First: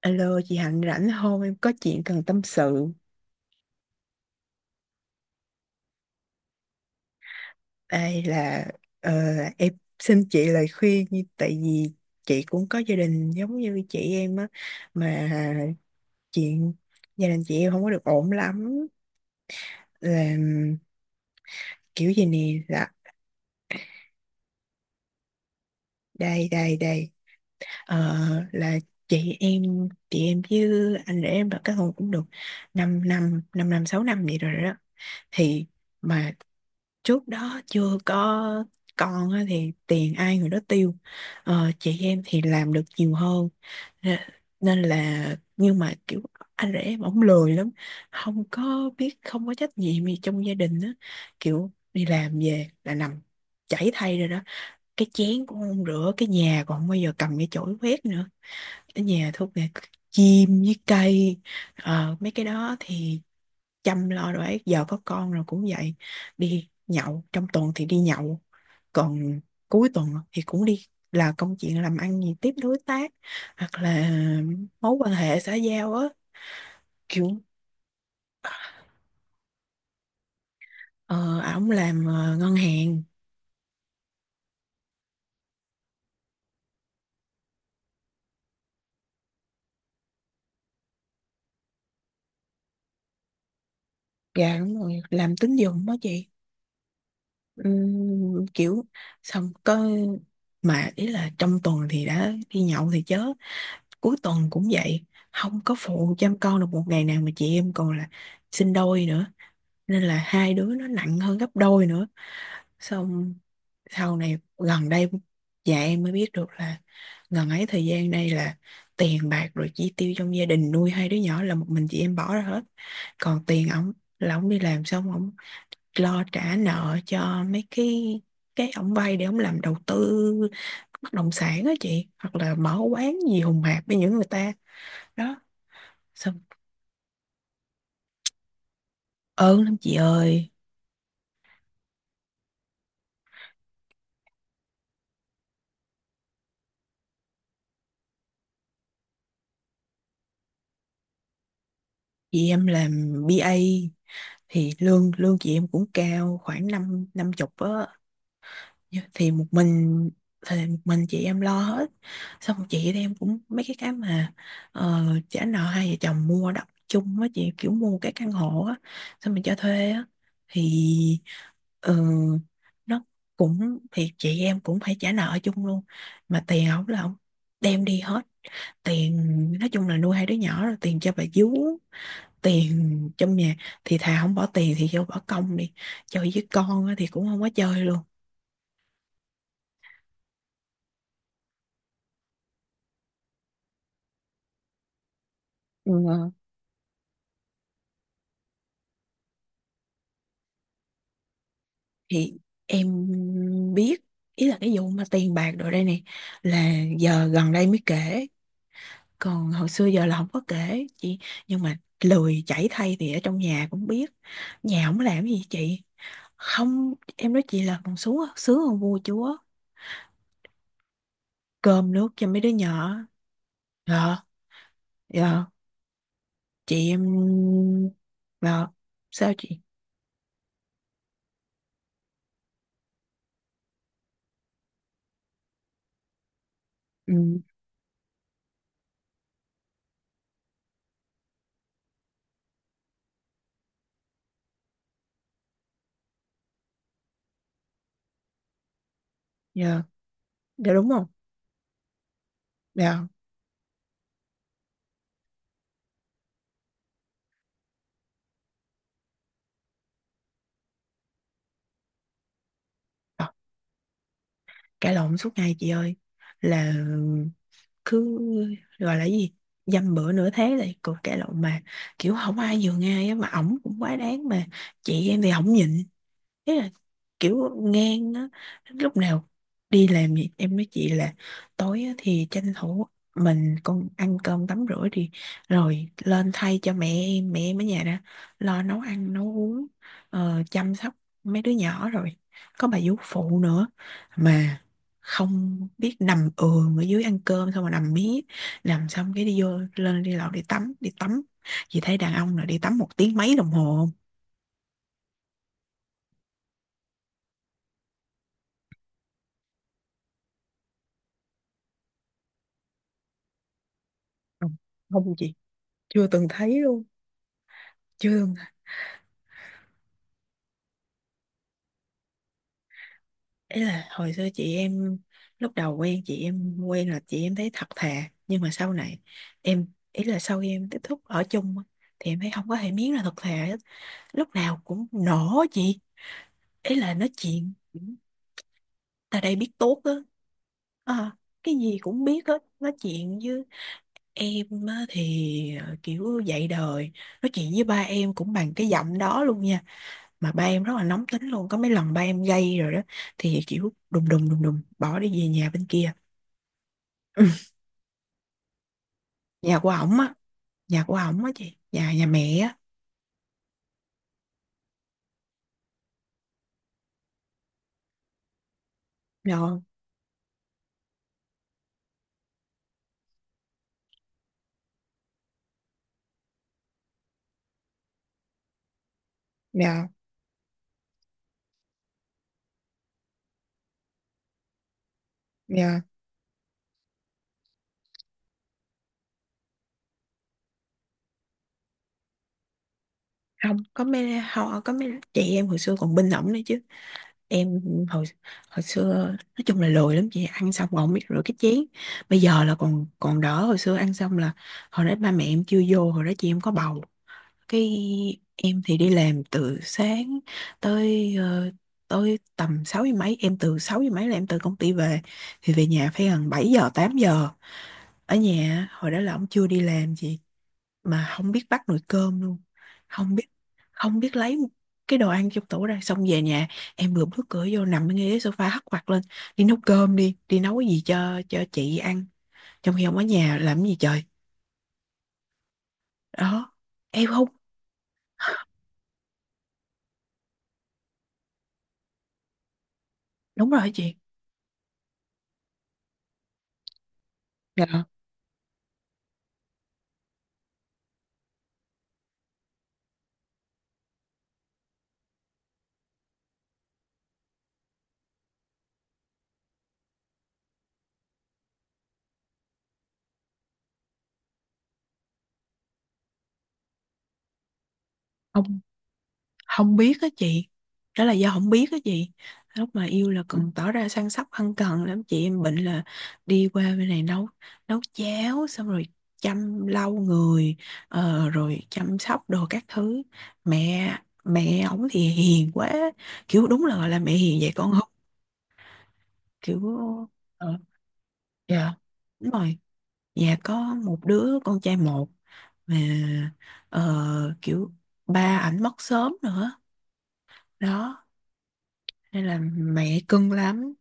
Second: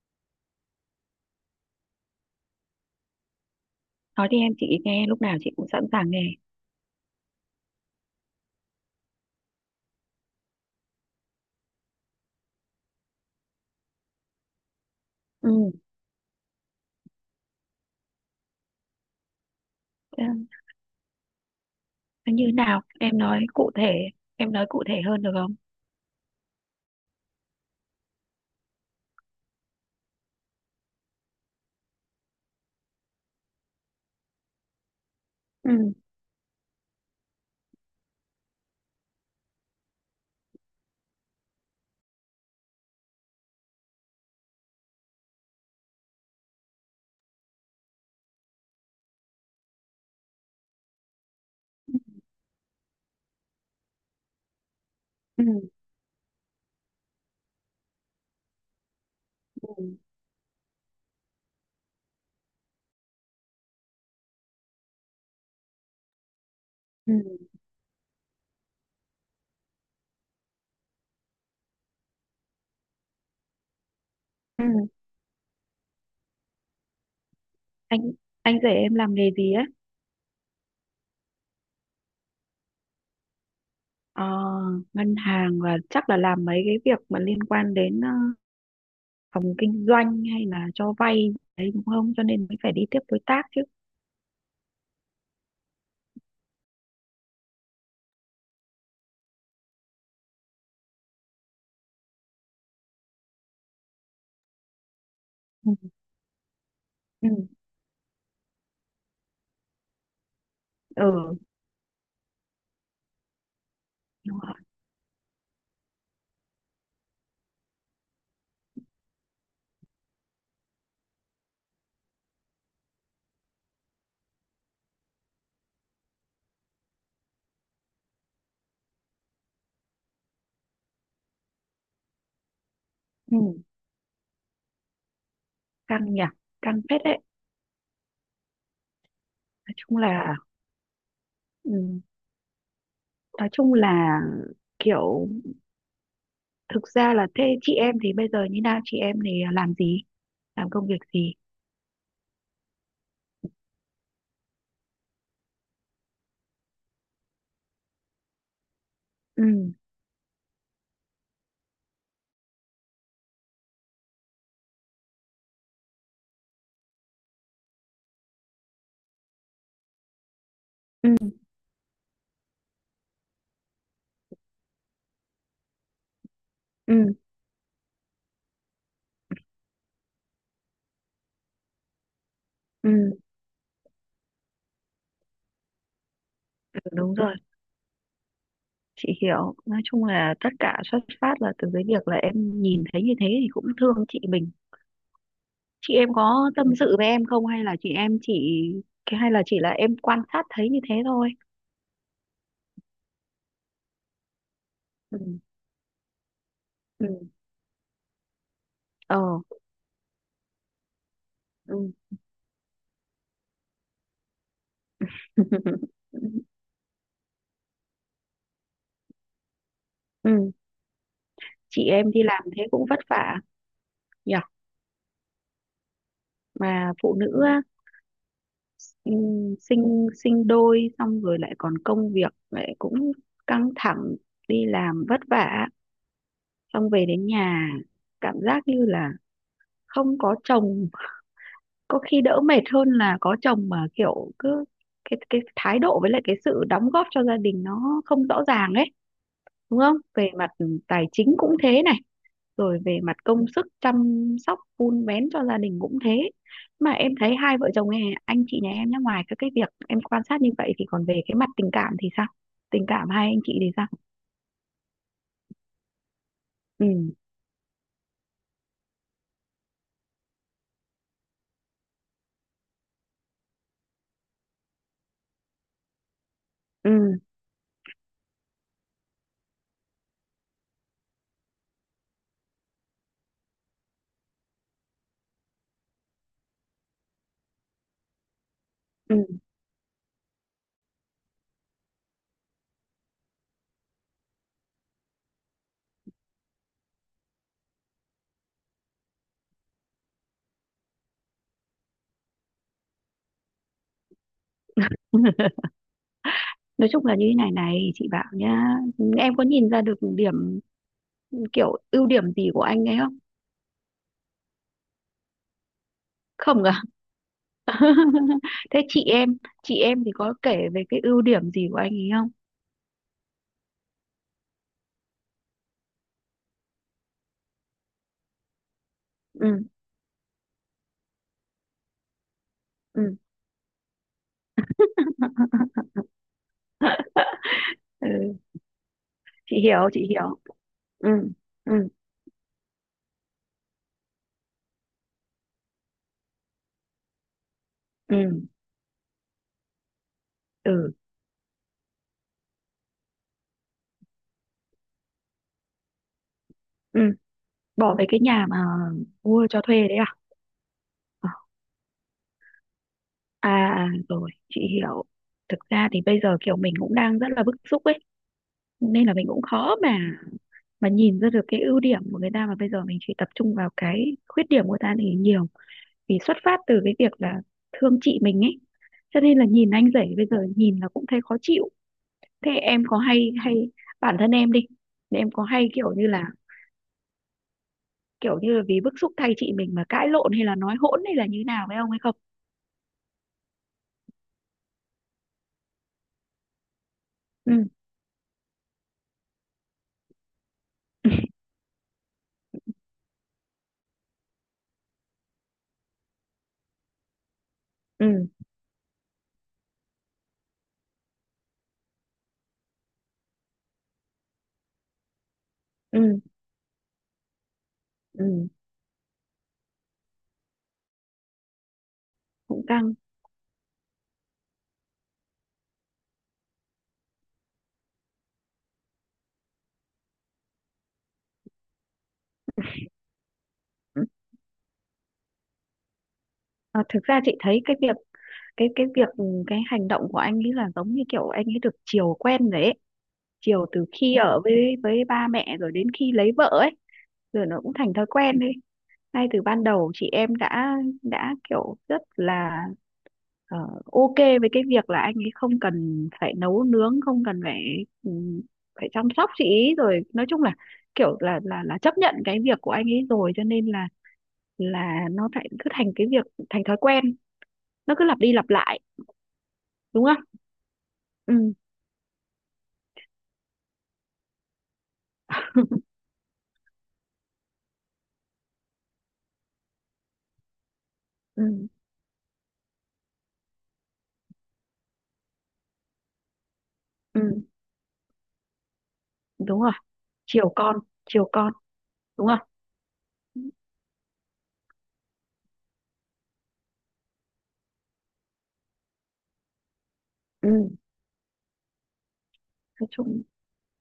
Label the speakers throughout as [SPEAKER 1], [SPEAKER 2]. [SPEAKER 1] Alo chị Hạnh rảnh không? Em có chuyện cần tâm sự.
[SPEAKER 2] Nói đi em, chị nghe, lúc nào chị cũng sẵn sàng nghe.
[SPEAKER 1] Đây là ờ, em xin chị lời khuyên tại vì chị cũng có gia đình giống như chị em á, mà
[SPEAKER 2] Ừ.
[SPEAKER 1] chuyện gia đình chị em không có được ổn lắm,
[SPEAKER 2] thế
[SPEAKER 1] là kiểu gì
[SPEAKER 2] thế như
[SPEAKER 1] nè,
[SPEAKER 2] nào,
[SPEAKER 1] là
[SPEAKER 2] em nói cụ thể. Em nói cụ thể hơn được không?
[SPEAKER 1] đây đây đây. Ờ, là chị em chị em với anh rể em đã kết hôn cũng được 5 năm 6 năm vậy rồi đó, thì
[SPEAKER 2] Ừ.
[SPEAKER 1] mà trước đó chưa có con á thì tiền ai người đó tiêu. Chị em thì làm được nhiều hơn. Nè- Nên là, nhưng mà kiểu anh rể em ổng lười lắm, không có biết, không có trách nhiệm gì trong gia đình á, kiểu đi làm về là nằm chảy thay rồi đó, cái
[SPEAKER 2] Ừ.
[SPEAKER 1] chén cũng không rửa, cái nhà còn không bao giờ cầm cái chổi quét nữa, ở nhà thuốc nè,
[SPEAKER 2] Ừ.
[SPEAKER 1] chim với cây, mấy cái đó thì chăm lo đồ ấy. Giờ có con rồi cũng vậy, đi
[SPEAKER 2] Ừ.
[SPEAKER 1] nhậu, trong tuần thì đi nhậu, còn cuối tuần thì cũng đi, là công chuyện làm ăn gì tiếp đối tác, hoặc là
[SPEAKER 2] Ừ.
[SPEAKER 1] mối quan hệ xã giao á, kiểu.
[SPEAKER 2] anh anh rể em làm nghề gì á?
[SPEAKER 1] Ờ, Ổng làm ngân hàng.
[SPEAKER 2] ờ, Ngân hàng, và chắc là làm mấy cái việc mà liên quan đến phòng kinh doanh hay là cho vay đấy, đúng không? Cho nên mới phải đi tiếp đối tác chứ.
[SPEAKER 1] Dạ đúng rồi, làm tín dụng đó chị. Kiểu xong có, mà ý là trong tuần thì đã đi nhậu thì chớ, cuối tuần cũng vậy, không có
[SPEAKER 2] Ừ.
[SPEAKER 1] phụ chăm con được một ngày nào,
[SPEAKER 2] Ừ.
[SPEAKER 1] mà chị em còn là sinh đôi nữa, nên là hai đứa nó nặng
[SPEAKER 2] Ừ,
[SPEAKER 1] hơn gấp đôi nữa. Xong sau này,
[SPEAKER 2] đúng rồi.
[SPEAKER 1] gần đây dạ em mới biết được là, gần ấy thời gian đây là tiền bạc rồi chi tiêu trong gia đình nuôi hai đứa nhỏ là một mình chị em bỏ ra hết, còn tiền ổng là ổng đi làm xong ổng lo trả nợ cho mấy cái ổng vay để ổng làm đầu tư bất động sản á chị, hoặc là mở quán gì hùng
[SPEAKER 2] Ừ.
[SPEAKER 1] hạp với những người ta. Đó
[SPEAKER 2] Căng nhỉ.
[SPEAKER 1] xong,
[SPEAKER 2] Căng phết đấy.
[SPEAKER 1] ơn
[SPEAKER 2] Nói
[SPEAKER 1] lắm chị
[SPEAKER 2] chung là.
[SPEAKER 1] ơi.
[SPEAKER 2] Ừ. Nói chung là kiểu, thực ra là thế, chị em thì bây giờ như nào, chị em thì làm gì, làm công việc gì?
[SPEAKER 1] Chị em làm BA thì lương lương chị em cũng cao, khoảng năm năm chục á. Thì một
[SPEAKER 2] Ừ.
[SPEAKER 1] mình, thì một mình chị em lo hết. Xong chị em cũng mấy cái mà trả nợ, hai vợ chồng mua đất chung á chị, kiểu mua cái căn hộ á, xong mình cho thuê á, thì
[SPEAKER 2] Ừ.
[SPEAKER 1] ờ, nó cũng, thì chị em cũng phải trả nợ chung luôn, mà tiền ổng là ổng
[SPEAKER 2] Ừ.
[SPEAKER 1] đem đi hết. Tiền nói chung là nuôi hai đứa nhỏ rồi tiền cho bà vú, tiền
[SPEAKER 2] Ừ.
[SPEAKER 1] trong nhà, thì thà không bỏ tiền thì vô bỏ công đi chơi với
[SPEAKER 2] Ừ,
[SPEAKER 1] con á, thì
[SPEAKER 2] đúng
[SPEAKER 1] cũng
[SPEAKER 2] rồi.
[SPEAKER 1] không có chơi luôn.
[SPEAKER 2] Chị hiểu. Nói chung là tất cả xuất phát là từ cái việc là em nhìn thấy như thế thì cũng thương chị mình.
[SPEAKER 1] Ừ.
[SPEAKER 2] Chị em
[SPEAKER 1] Ờ.
[SPEAKER 2] có tâm sự với em không, hay là chị em chỉ, cái hay là chỉ là em quan sát thấy như thế thôi?
[SPEAKER 1] Thì em biết, ý là cái vụ mà
[SPEAKER 2] Ừ.
[SPEAKER 1] tiền bạc đồ đây nè, là
[SPEAKER 2] Ừ.
[SPEAKER 1] giờ gần đây mới kể,
[SPEAKER 2] Ờ.
[SPEAKER 1] còn hồi xưa giờ là không có kể chị. Nhưng mà
[SPEAKER 2] Ừ.
[SPEAKER 1] lười chảy thay thì ở trong nhà cũng biết, nhà không làm gì chị. Không, em nói chị là còn xuống sướng hơn vua chúa,
[SPEAKER 2] Ừ. Chị
[SPEAKER 1] cơm nước
[SPEAKER 2] em đi
[SPEAKER 1] cho mấy
[SPEAKER 2] làm
[SPEAKER 1] đứa
[SPEAKER 2] thế cũng
[SPEAKER 1] nhỏ.
[SPEAKER 2] vất vả
[SPEAKER 1] Dạ.
[SPEAKER 2] nhỉ.
[SPEAKER 1] Dạ. Chị
[SPEAKER 2] Mà
[SPEAKER 1] em
[SPEAKER 2] phụ nữ á,
[SPEAKER 1] dạ.
[SPEAKER 2] ừ,
[SPEAKER 1] Sao chị?
[SPEAKER 2] sinh sinh đôi xong rồi lại còn công việc lại cũng căng thẳng, đi làm vất vả, xong về đến
[SPEAKER 1] Ừ.
[SPEAKER 2] nhà cảm giác như là không có chồng có khi đỡ mệt hơn là có chồng, mà kiểu cứ cái thái độ với lại cái sự đóng góp cho gia đình nó không rõ ràng ấy, đúng
[SPEAKER 1] Dạ,
[SPEAKER 2] không? Về mặt
[SPEAKER 1] dạ đúng
[SPEAKER 2] tài
[SPEAKER 1] không?
[SPEAKER 2] chính cũng thế này, rồi về
[SPEAKER 1] Dạ.
[SPEAKER 2] mặt công sức chăm sóc vun vén cho gia đình cũng thế. Mà em thấy hai vợ chồng nhà- anh chị nhà em nhá, ngoài các cái việc em quan sát như vậy thì còn về cái mặt tình cảm thì sao? Tình cảm
[SPEAKER 1] Ờ,
[SPEAKER 2] hai anh chị thì sao?
[SPEAKER 1] Cãi lộn suốt ngày chị ơi. Là
[SPEAKER 2] Ừ.
[SPEAKER 1] cứ gọi là gì? Dăm bữa nửa thế là cuộc cãi lộn mà, kiểu không ai nhường ai á, mà ổng cũng quá đáng mà chị em thì ổng nhịn, thế là
[SPEAKER 2] Ừ.
[SPEAKER 1] kiểu ngang á. Lúc nào đi làm gì em với chị là tối á, thì tranh thủ mình con ăn cơm tắm rửa đi, rồi lên thay cho mẹ em ở nhà đã, lo nấu ăn
[SPEAKER 2] Ừ.
[SPEAKER 1] nấu uống, chăm sóc mấy đứa nhỏ rồi có bà vú phụ nữa, mà không biết, nằm ườn ở dưới ăn cơm xong mà nằm mí, nằm xong cái đi vô, lên đi lầu đi tắm, đi tắm. Chị thấy đàn ông nào đi tắm 1 tiếng mấy đồng hồ?
[SPEAKER 2] Nói chung là như thế này này, chị bảo nhá, em có nhìn ra được điểm, kiểu ưu điểm gì của anh ấy không?
[SPEAKER 1] Không, không không chị, chưa từng thấy
[SPEAKER 2] Không à?
[SPEAKER 1] luôn. Chương à?
[SPEAKER 2] Thế chị em, chị em thì có kể về cái ưu điểm gì của anh ấy không?
[SPEAKER 1] Ấy là hồi xưa chị em, lúc đầu quen chị em, quen là chị em thấy thật thà, nhưng mà sau này
[SPEAKER 2] Ừ.
[SPEAKER 1] em, ý là sau khi em tiếp xúc ở chung á, thì em thấy không có hề miếng là thật
[SPEAKER 2] Ừ.
[SPEAKER 1] thà hết. Lúc nào cũng nổ chị, ý là nói chuyện
[SPEAKER 2] Ừ.
[SPEAKER 1] ta đây biết
[SPEAKER 2] Chị
[SPEAKER 1] tốt
[SPEAKER 2] hiểu,
[SPEAKER 1] á.
[SPEAKER 2] chị hiểu. Ừ.
[SPEAKER 1] Ờ, cái gì
[SPEAKER 2] Ừ.
[SPEAKER 1] cũng biết hết, nói chuyện với em á, thì kiểu dạy đời. Nói chuyện với ba em
[SPEAKER 2] Ừ.
[SPEAKER 1] cũng bằng cái giọng đó luôn nha, mà ba em rất là
[SPEAKER 2] Ừ.
[SPEAKER 1] nóng tính luôn, có mấy lần ba em gây rồi đó, thì kiểu đùng đùng đùng đùng bỏ đi về nhà bên kia.
[SPEAKER 2] Ừ.
[SPEAKER 1] Ừ,
[SPEAKER 2] Bỏ về cái nhà mà mua
[SPEAKER 1] nhà
[SPEAKER 2] cho
[SPEAKER 1] của
[SPEAKER 2] thuê đấy
[SPEAKER 1] ổng á,
[SPEAKER 2] à?
[SPEAKER 1] nhà của ổng
[SPEAKER 2] Ờ.
[SPEAKER 1] á chị, nhà nhà mẹ á.
[SPEAKER 2] À. À, rồi chị hiểu. Thực ra thì bây giờ kiểu mình cũng đang rất là bức xúc ấy, nên là mình
[SPEAKER 1] Nhà
[SPEAKER 2] cũng khó mà nhìn ra được cái ưu điểm của người ta, mà bây giờ mình chỉ tập trung vào cái khuyết điểm của người ta thì nhiều, vì xuất phát từ cái việc là thương chị mình ấy, cho nên là nhìn
[SPEAKER 1] nhà
[SPEAKER 2] anh rể bây giờ nhìn là cũng thấy khó chịu. Thế em có hay hay bản thân em đi, em có hay
[SPEAKER 1] nhà
[SPEAKER 2] kiểu như là, kiểu như là vì bức xúc thay chị mình mà cãi lộn hay là nói hỗn hay là như nào với ông ấy không?
[SPEAKER 1] Không có mấy, họ có mấy chị em hồi xưa còn bên ổng nữa chứ.
[SPEAKER 2] Ừ.
[SPEAKER 1] Em hồi, hồi xưa nói chung là lười lắm chị, ăn xong còn không biết rửa cái chén. Bây giờ là còn, còn đỡ, hồi xưa ăn xong là, hồi đó ba mẹ em chưa vô, hồi đó chị em có bầu. Cái
[SPEAKER 2] Ừ.
[SPEAKER 1] em thì đi làm từ sáng tới tới tầm 6 giờ mấy, em từ 6 giờ mấy là em từ công ty về, thì về nhà phải
[SPEAKER 2] Ừ.
[SPEAKER 1] gần 7 giờ 8 giờ. Ở
[SPEAKER 2] Ừ.
[SPEAKER 1] nhà hồi đó là ông chưa đi làm gì, mà không biết bắt nồi cơm luôn.
[SPEAKER 2] Cũng căng.
[SPEAKER 1] Không biết, không biết lấy cái đồ ăn trong tủ ra. Xong về nhà em vừa bước cửa vô, nằm ngay ghế sofa hất quạt lên, đi nấu cơm đi, đi nấu cái gì cho chị ăn, trong khi ông ở nhà làm cái gì trời.
[SPEAKER 2] Ừ.
[SPEAKER 1] Đó.
[SPEAKER 2] À, thực
[SPEAKER 1] Em
[SPEAKER 2] ra
[SPEAKER 1] không,
[SPEAKER 2] chị thấy cái việc, cái việc ừ, cái hành động của anh ấy là giống như kiểu anh ấy được chiều quen rồi ấy,
[SPEAKER 1] đúng
[SPEAKER 2] chiều
[SPEAKER 1] rồi
[SPEAKER 2] từ
[SPEAKER 1] chị.
[SPEAKER 2] khi ở với ba mẹ rồi đến khi lấy vợ ấy, rồi nó cũng
[SPEAKER 1] Dạ.
[SPEAKER 2] thành thói quen đi. Ngay từ ban đầu chị em đã kiểu rất là ờ, ok với cái việc là anh ấy không cần phải nấu nướng, không cần phải phải chăm sóc chị ý, rồi nói chung là kiểu là chấp nhận cái việc của anh ấy rồi, cho nên là nó lại cứ thành cái việc, thành thói quen, nó cứ lặp đi lặp
[SPEAKER 1] Không,
[SPEAKER 2] lại,
[SPEAKER 1] không biết
[SPEAKER 2] đúng
[SPEAKER 1] á
[SPEAKER 2] không?
[SPEAKER 1] chị, đó là do
[SPEAKER 2] Ừ.
[SPEAKER 1] không biết á chị. Lúc mà yêu là cần tỏ ra săn sóc ân cần lắm, chị em bệnh là đi qua bên này nấu, nấu cháo, xong rồi chăm lau người,
[SPEAKER 2] Ừ.
[SPEAKER 1] rồi chăm sóc đồ các thứ. Mẹ mẹ ổng thì hiền quá, kiểu đúng là gọi là mẹ hiền
[SPEAKER 2] Ừ.
[SPEAKER 1] vậy con không, kiểu.
[SPEAKER 2] Đúng rồi, chiều
[SPEAKER 1] ờ,
[SPEAKER 2] con, chiều con,
[SPEAKER 1] dạ
[SPEAKER 2] đúng
[SPEAKER 1] đúng
[SPEAKER 2] không?
[SPEAKER 1] rồi, nhà có một đứa con trai một, mà kiểu ba ảnh mất sớm nữa
[SPEAKER 2] Ừ.
[SPEAKER 1] đó, nên là
[SPEAKER 2] Nói
[SPEAKER 1] mẹ
[SPEAKER 2] chung,
[SPEAKER 1] cưng lắm.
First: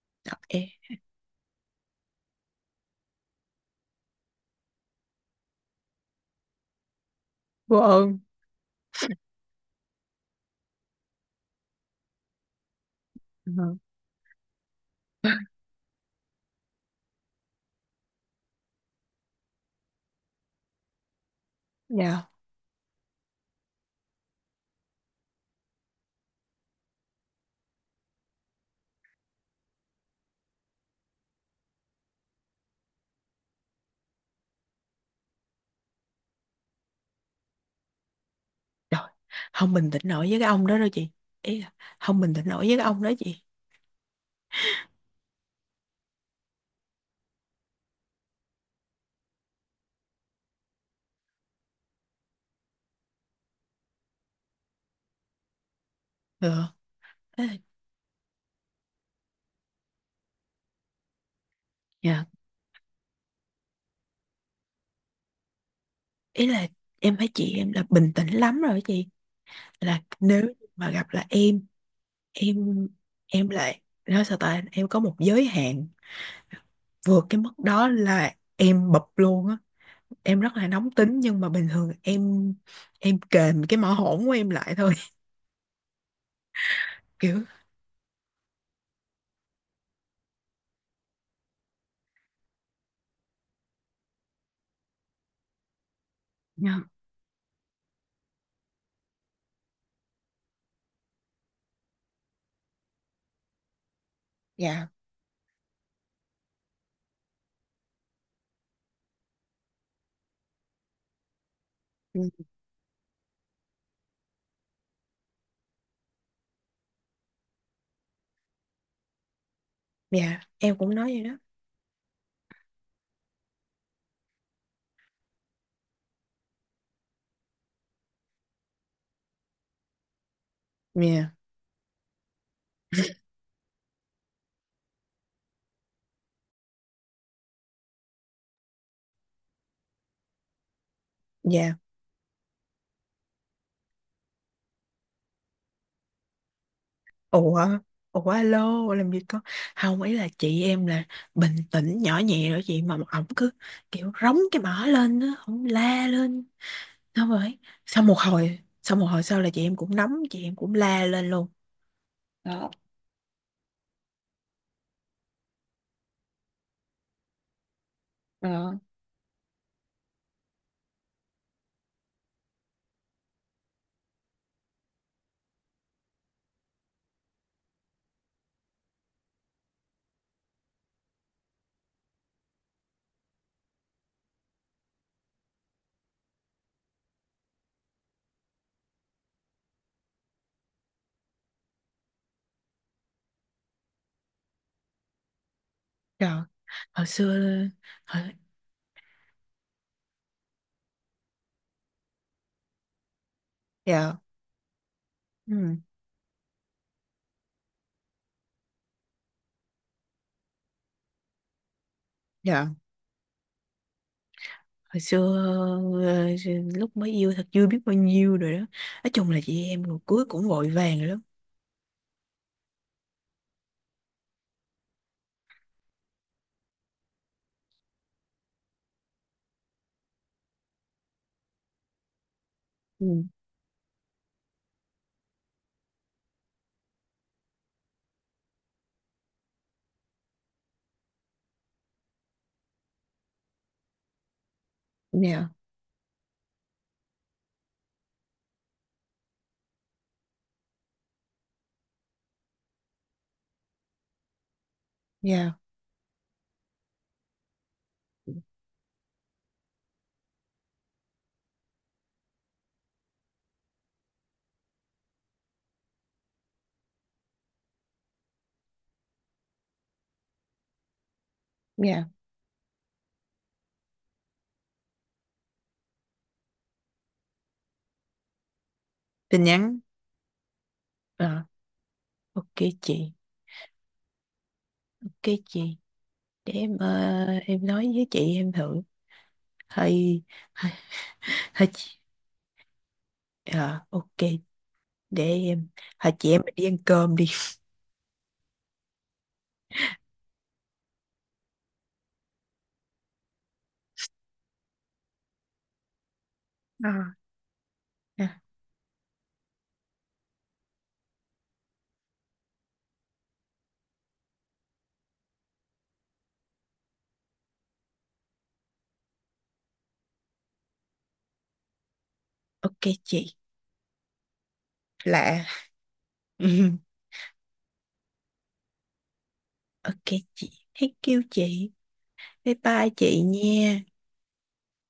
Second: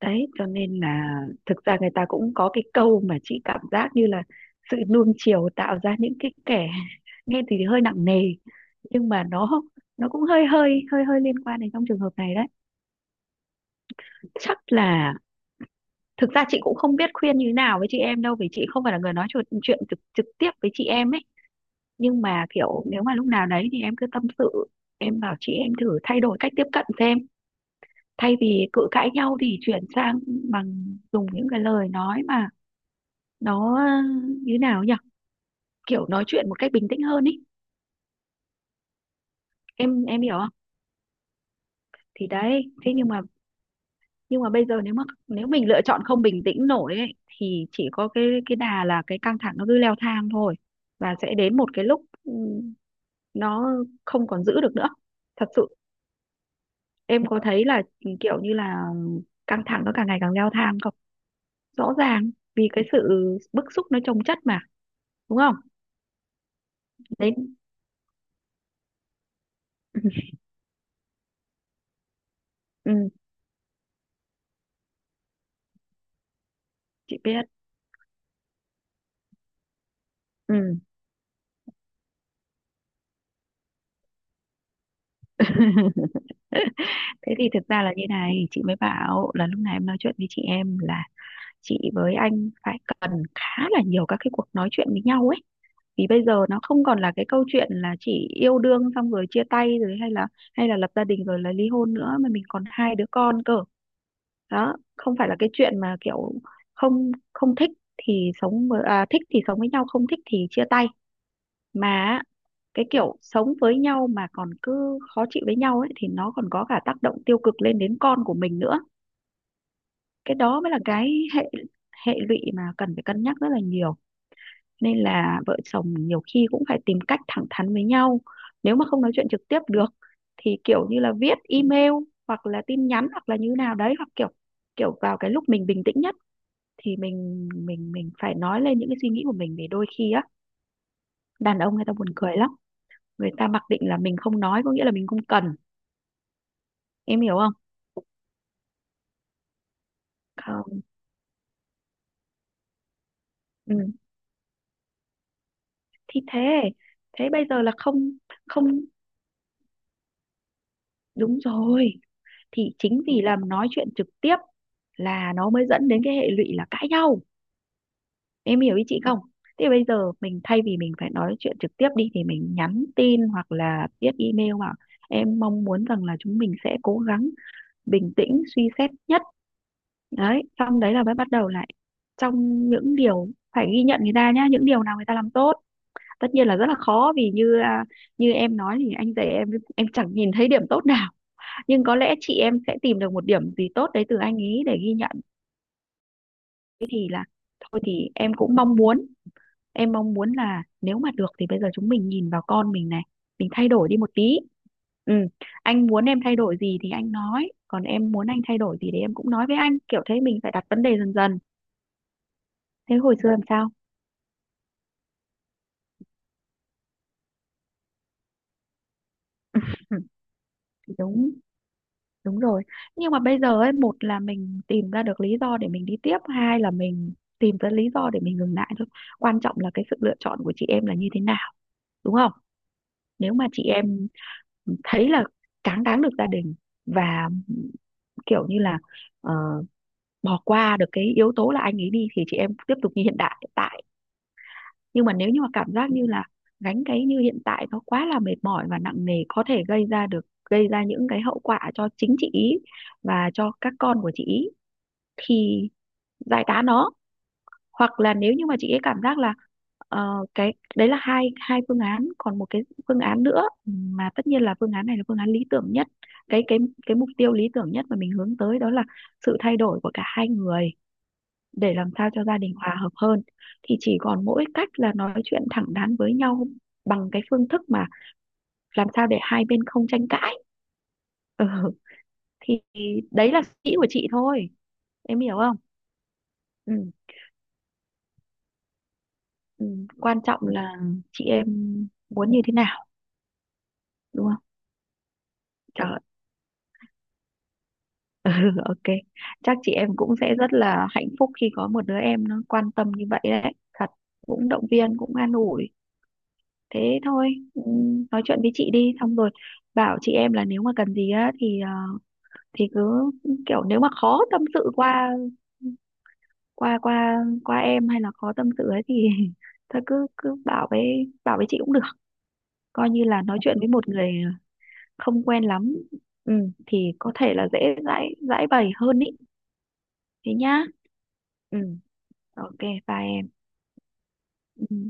[SPEAKER 2] đấy, cho
[SPEAKER 1] Ê,
[SPEAKER 2] nên là thực ra người ta cũng có cái câu mà chị cảm giác như là sự nuông chiều tạo ra những cái kẻ, nghe thì
[SPEAKER 1] vô
[SPEAKER 2] hơi nặng
[SPEAKER 1] ơn.
[SPEAKER 2] nề, nhưng mà nó cũng hơi hơi hơi hơi liên quan đến trong trường hợp này đấy.
[SPEAKER 1] Ừ,
[SPEAKER 2] Chắc là, thực ra chị cũng không biết khuyên như thế nào với chị em đâu, vì chị không phải là người nói chuyện, chuyện trực trực tiếp với chị em ấy, nhưng
[SPEAKER 1] dạ.
[SPEAKER 2] mà kiểu nếu mà lúc nào đấy thì em cứ tâm sự. Em bảo chị em thử thay đổi cách tiếp cận xem, thay vì cự cãi nhau thì chuyển sang bằng dùng những cái lời nói mà nó như nào nhỉ, kiểu nói chuyện một cách bình tĩnh hơn ý.
[SPEAKER 1] Trời, không bình tĩnh
[SPEAKER 2] Em
[SPEAKER 1] nổi
[SPEAKER 2] hiểu
[SPEAKER 1] với cái
[SPEAKER 2] không?
[SPEAKER 1] ông đó đâu chị, ý là không
[SPEAKER 2] Thì
[SPEAKER 1] bình tĩnh nổi
[SPEAKER 2] đấy,
[SPEAKER 1] với cái
[SPEAKER 2] thế
[SPEAKER 1] ông
[SPEAKER 2] nhưng
[SPEAKER 1] đó
[SPEAKER 2] mà,
[SPEAKER 1] chị.
[SPEAKER 2] nhưng mà bây giờ nếu mà, nếu mình lựa chọn không bình tĩnh nổi ấy, thì chỉ có cái đà là cái căng thẳng nó cứ leo thang thôi, và sẽ đến một cái lúc nó không còn giữ được nữa, thật sự.
[SPEAKER 1] Ừ.
[SPEAKER 2] Em có
[SPEAKER 1] Thế là-
[SPEAKER 2] thấy là kiểu như là căng thẳng nó càng ngày càng leo thang không? Rõ
[SPEAKER 1] dạ.
[SPEAKER 2] ràng vì cái sự bức xúc nó chồng chất mà, đúng không?
[SPEAKER 1] Ý là em thấy
[SPEAKER 2] Đấy.
[SPEAKER 1] chị em là bình tĩnh lắm rồi đó chị, là nếu mà gặp là em, em
[SPEAKER 2] Ừ,
[SPEAKER 1] em lại nói sao ta, em có một giới hạn,
[SPEAKER 2] chị
[SPEAKER 1] vượt cái
[SPEAKER 2] biết.
[SPEAKER 1] mức đó là em bập luôn á. Em rất là
[SPEAKER 2] Ừ.
[SPEAKER 1] nóng tính, nhưng mà bình thường em kềm cái mỏ hổn của em lại thôi.
[SPEAKER 2] Thế
[SPEAKER 1] Kiểu,
[SPEAKER 2] thì thực ra là như này, chị mới bảo là lúc này em nói chuyện với chị em là chị với anh phải cần khá là nhiều các cái cuộc nói chuyện với nhau ấy, vì bây giờ nó không
[SPEAKER 1] dạ,
[SPEAKER 2] còn là cái câu chuyện là chỉ yêu đương xong rồi chia tay rồi, hay là, hay là lập gia đình rồi là ly hôn nữa, mà mình còn hai đứa con cơ. Đó
[SPEAKER 1] dạ,
[SPEAKER 2] không phải là cái chuyện mà kiểu không không thích thì sống với, à, thích thì sống với nhau, không thích thì chia tay. Mà cái kiểu sống với nhau mà còn cứ khó chịu với nhau ấy thì nó còn có cả tác động tiêu cực lên đến con của mình nữa. Cái
[SPEAKER 1] dạ
[SPEAKER 2] đó mới
[SPEAKER 1] em
[SPEAKER 2] là
[SPEAKER 1] cũng nói vậy
[SPEAKER 2] cái
[SPEAKER 1] đó.
[SPEAKER 2] hệ, hệ lụy mà cần phải cân nhắc rất là nhiều. Nên là vợ chồng nhiều khi cũng phải tìm cách thẳng thắn với nhau. Nếu mà không nói chuyện trực tiếp được thì kiểu như là
[SPEAKER 1] Dạ.
[SPEAKER 2] viết email, hoặc là tin nhắn, hoặc là như nào đấy, hoặc kiểu, kiểu vào cái lúc mình bình tĩnh nhất thì mình phải nói lên những cái suy nghĩ của mình. Vì đôi khi á, đàn ông
[SPEAKER 1] Dạ.
[SPEAKER 2] người ta buồn cười lắm, người ta mặc định là mình không nói có nghĩa là mình không cần. Em hiểu không?
[SPEAKER 1] Ủa, ủa alo làm gì có. Không, ý là chị
[SPEAKER 2] Không.
[SPEAKER 1] em là bình tĩnh nhỏ nhẹ rồi chị, mà ổng cứ
[SPEAKER 2] Ừ.
[SPEAKER 1] kiểu rống cái mỏ lên á, ổng la
[SPEAKER 2] Thì thế,
[SPEAKER 1] lên,
[SPEAKER 2] thế
[SPEAKER 1] xong
[SPEAKER 2] bây
[SPEAKER 1] rồi,
[SPEAKER 2] giờ là
[SPEAKER 1] sau
[SPEAKER 2] không.
[SPEAKER 1] một hồi
[SPEAKER 2] Không,
[SPEAKER 1] sau một hồi sau là chị em cũng nóng, chị em cũng la lên
[SPEAKER 2] đúng
[SPEAKER 1] luôn.
[SPEAKER 2] rồi, thì chính vì là nói chuyện trực tiếp là nó mới dẫn đến cái hệ lụy là cãi nhau. Em hiểu ý chị không? Thế bây giờ mình thay vì mình phải nói chuyện trực tiếp đi thì mình nhắn tin hoặc là viết email, bảo em mong muốn rằng là chúng mình sẽ cố gắng bình tĩnh suy xét nhất. Đấy, xong đấy là mới bắt đầu lại trong những điều phải ghi nhận người ta nhá, những điều nào người ta làm tốt. Tất nhiên là rất là khó vì như như em nói thì anh rể em chẳng nhìn thấy điểm tốt nào, nhưng có lẽ chị em sẽ tìm được một điểm gì tốt đấy từ anh ấy để ghi nhận.
[SPEAKER 1] Dạ.
[SPEAKER 2] Thế
[SPEAKER 1] Hồi
[SPEAKER 2] thì là,
[SPEAKER 1] xưa,
[SPEAKER 2] thôi thì
[SPEAKER 1] hồi,
[SPEAKER 2] em cũng mong muốn, em mong muốn là nếu mà được thì bây giờ chúng mình nhìn vào con mình này, mình thay đổi đi một
[SPEAKER 1] dạ.
[SPEAKER 2] tí. Ừ.
[SPEAKER 1] Ừ,
[SPEAKER 2] Anh muốn em thay đổi gì thì anh nói, còn em muốn anh thay đổi gì thì em cũng nói với anh, kiểu thế, mình phải đặt vấn đề dần dần.
[SPEAKER 1] dạ
[SPEAKER 2] Thế hồi xưa làm sao?
[SPEAKER 1] hồi xưa ờ, lúc mới yêu, thật chưa biết bao nhiêu rồi đó, nói chung là chị em
[SPEAKER 2] Ừ,
[SPEAKER 1] rồi cưới cũng vội vàng lắm.
[SPEAKER 2] đúng đúng rồi. Nhưng mà bây giờ ấy, một là mình tìm ra được lý do để mình đi tiếp, hai là mình tìm ra lý do để mình ngừng lại thôi. Quan trọng là cái sự lựa chọn của chị em là như thế nào, đúng không?
[SPEAKER 1] Ừ.
[SPEAKER 2] Nếu mà chị em thấy là cáng đáng được gia đình và kiểu như là ờ, bỏ qua được cái yếu tố là anh ấy đi, thì chị em tiếp tục như hiện tại. Nhưng mà nếu như mà
[SPEAKER 1] Dạ.
[SPEAKER 2] cảm giác như là gánh cái như hiện tại nó quá là mệt mỏi và nặng nề, có thể gây ra được, gây ra những cái hậu quả cho chính chị ý và cho các con của chị ý
[SPEAKER 1] Dạ.
[SPEAKER 2] thì giải tán nó. Hoặc là nếu như mà chị ấy cảm giác là cái đấy là hai, hai phương án, còn một cái phương án nữa mà tất nhiên là phương án này là phương án lý tưởng nhất, cái cái cái mục tiêu lý tưởng nhất mà mình hướng tới đó là sự thay đổi của cả hai người để làm
[SPEAKER 1] Dạ.
[SPEAKER 2] sao cho gia đình hòa hợp hơn, thì chỉ còn mỗi cách là nói chuyện thẳng thắn với nhau bằng cái phương thức mà làm sao để hai
[SPEAKER 1] Tin
[SPEAKER 2] bên
[SPEAKER 1] nhắn.
[SPEAKER 2] không tranh cãi.
[SPEAKER 1] Ờ,
[SPEAKER 2] Ừ,
[SPEAKER 1] ok
[SPEAKER 2] thì
[SPEAKER 1] chị,
[SPEAKER 2] đấy là suy nghĩ của chị thôi, em
[SPEAKER 1] ok
[SPEAKER 2] hiểu không?
[SPEAKER 1] chị. Để
[SPEAKER 2] Ừ.
[SPEAKER 1] em, em nói với chị em thử.
[SPEAKER 2] Ừ. Quan
[SPEAKER 1] Hay,
[SPEAKER 2] trọng là
[SPEAKER 1] hay,
[SPEAKER 2] chị em
[SPEAKER 1] hay chị.
[SPEAKER 2] muốn như thế nào,
[SPEAKER 1] Ờ, ok,
[SPEAKER 2] đúng không?
[SPEAKER 1] để em,
[SPEAKER 2] Trời ơi.
[SPEAKER 1] hay chị em mình đi ăn cơm đi.
[SPEAKER 2] Ừ, ok. Chắc chị em cũng sẽ rất là hạnh phúc khi có một đứa em nó quan tâm như vậy đấy, thật, cũng động viên cũng an ủi.
[SPEAKER 1] Ờ.
[SPEAKER 2] Thế thôi, nói
[SPEAKER 1] À,
[SPEAKER 2] chuyện với chị đi, xong rồi bảo chị em là nếu mà cần gì á thì thì cứ kiểu, nếu mà khó tâm sự qua qua em, hay là khó tâm sự ấy thì, thôi cứ cứ bảo với, bảo với chị cũng được.
[SPEAKER 1] ok
[SPEAKER 2] Coi như là
[SPEAKER 1] chị.
[SPEAKER 2] nói chuyện với một người không quen
[SPEAKER 1] Lạ.
[SPEAKER 2] lắm, ừ, thì có thể là dễ giải giải bày hơn ý.
[SPEAKER 1] Ok
[SPEAKER 2] Thế
[SPEAKER 1] chị.
[SPEAKER 2] nhá.
[SPEAKER 1] Thank you
[SPEAKER 2] Ừ,
[SPEAKER 1] chị. Bye
[SPEAKER 2] ok. Bye
[SPEAKER 1] bye chị
[SPEAKER 2] em.
[SPEAKER 1] nha.
[SPEAKER 2] Ừ.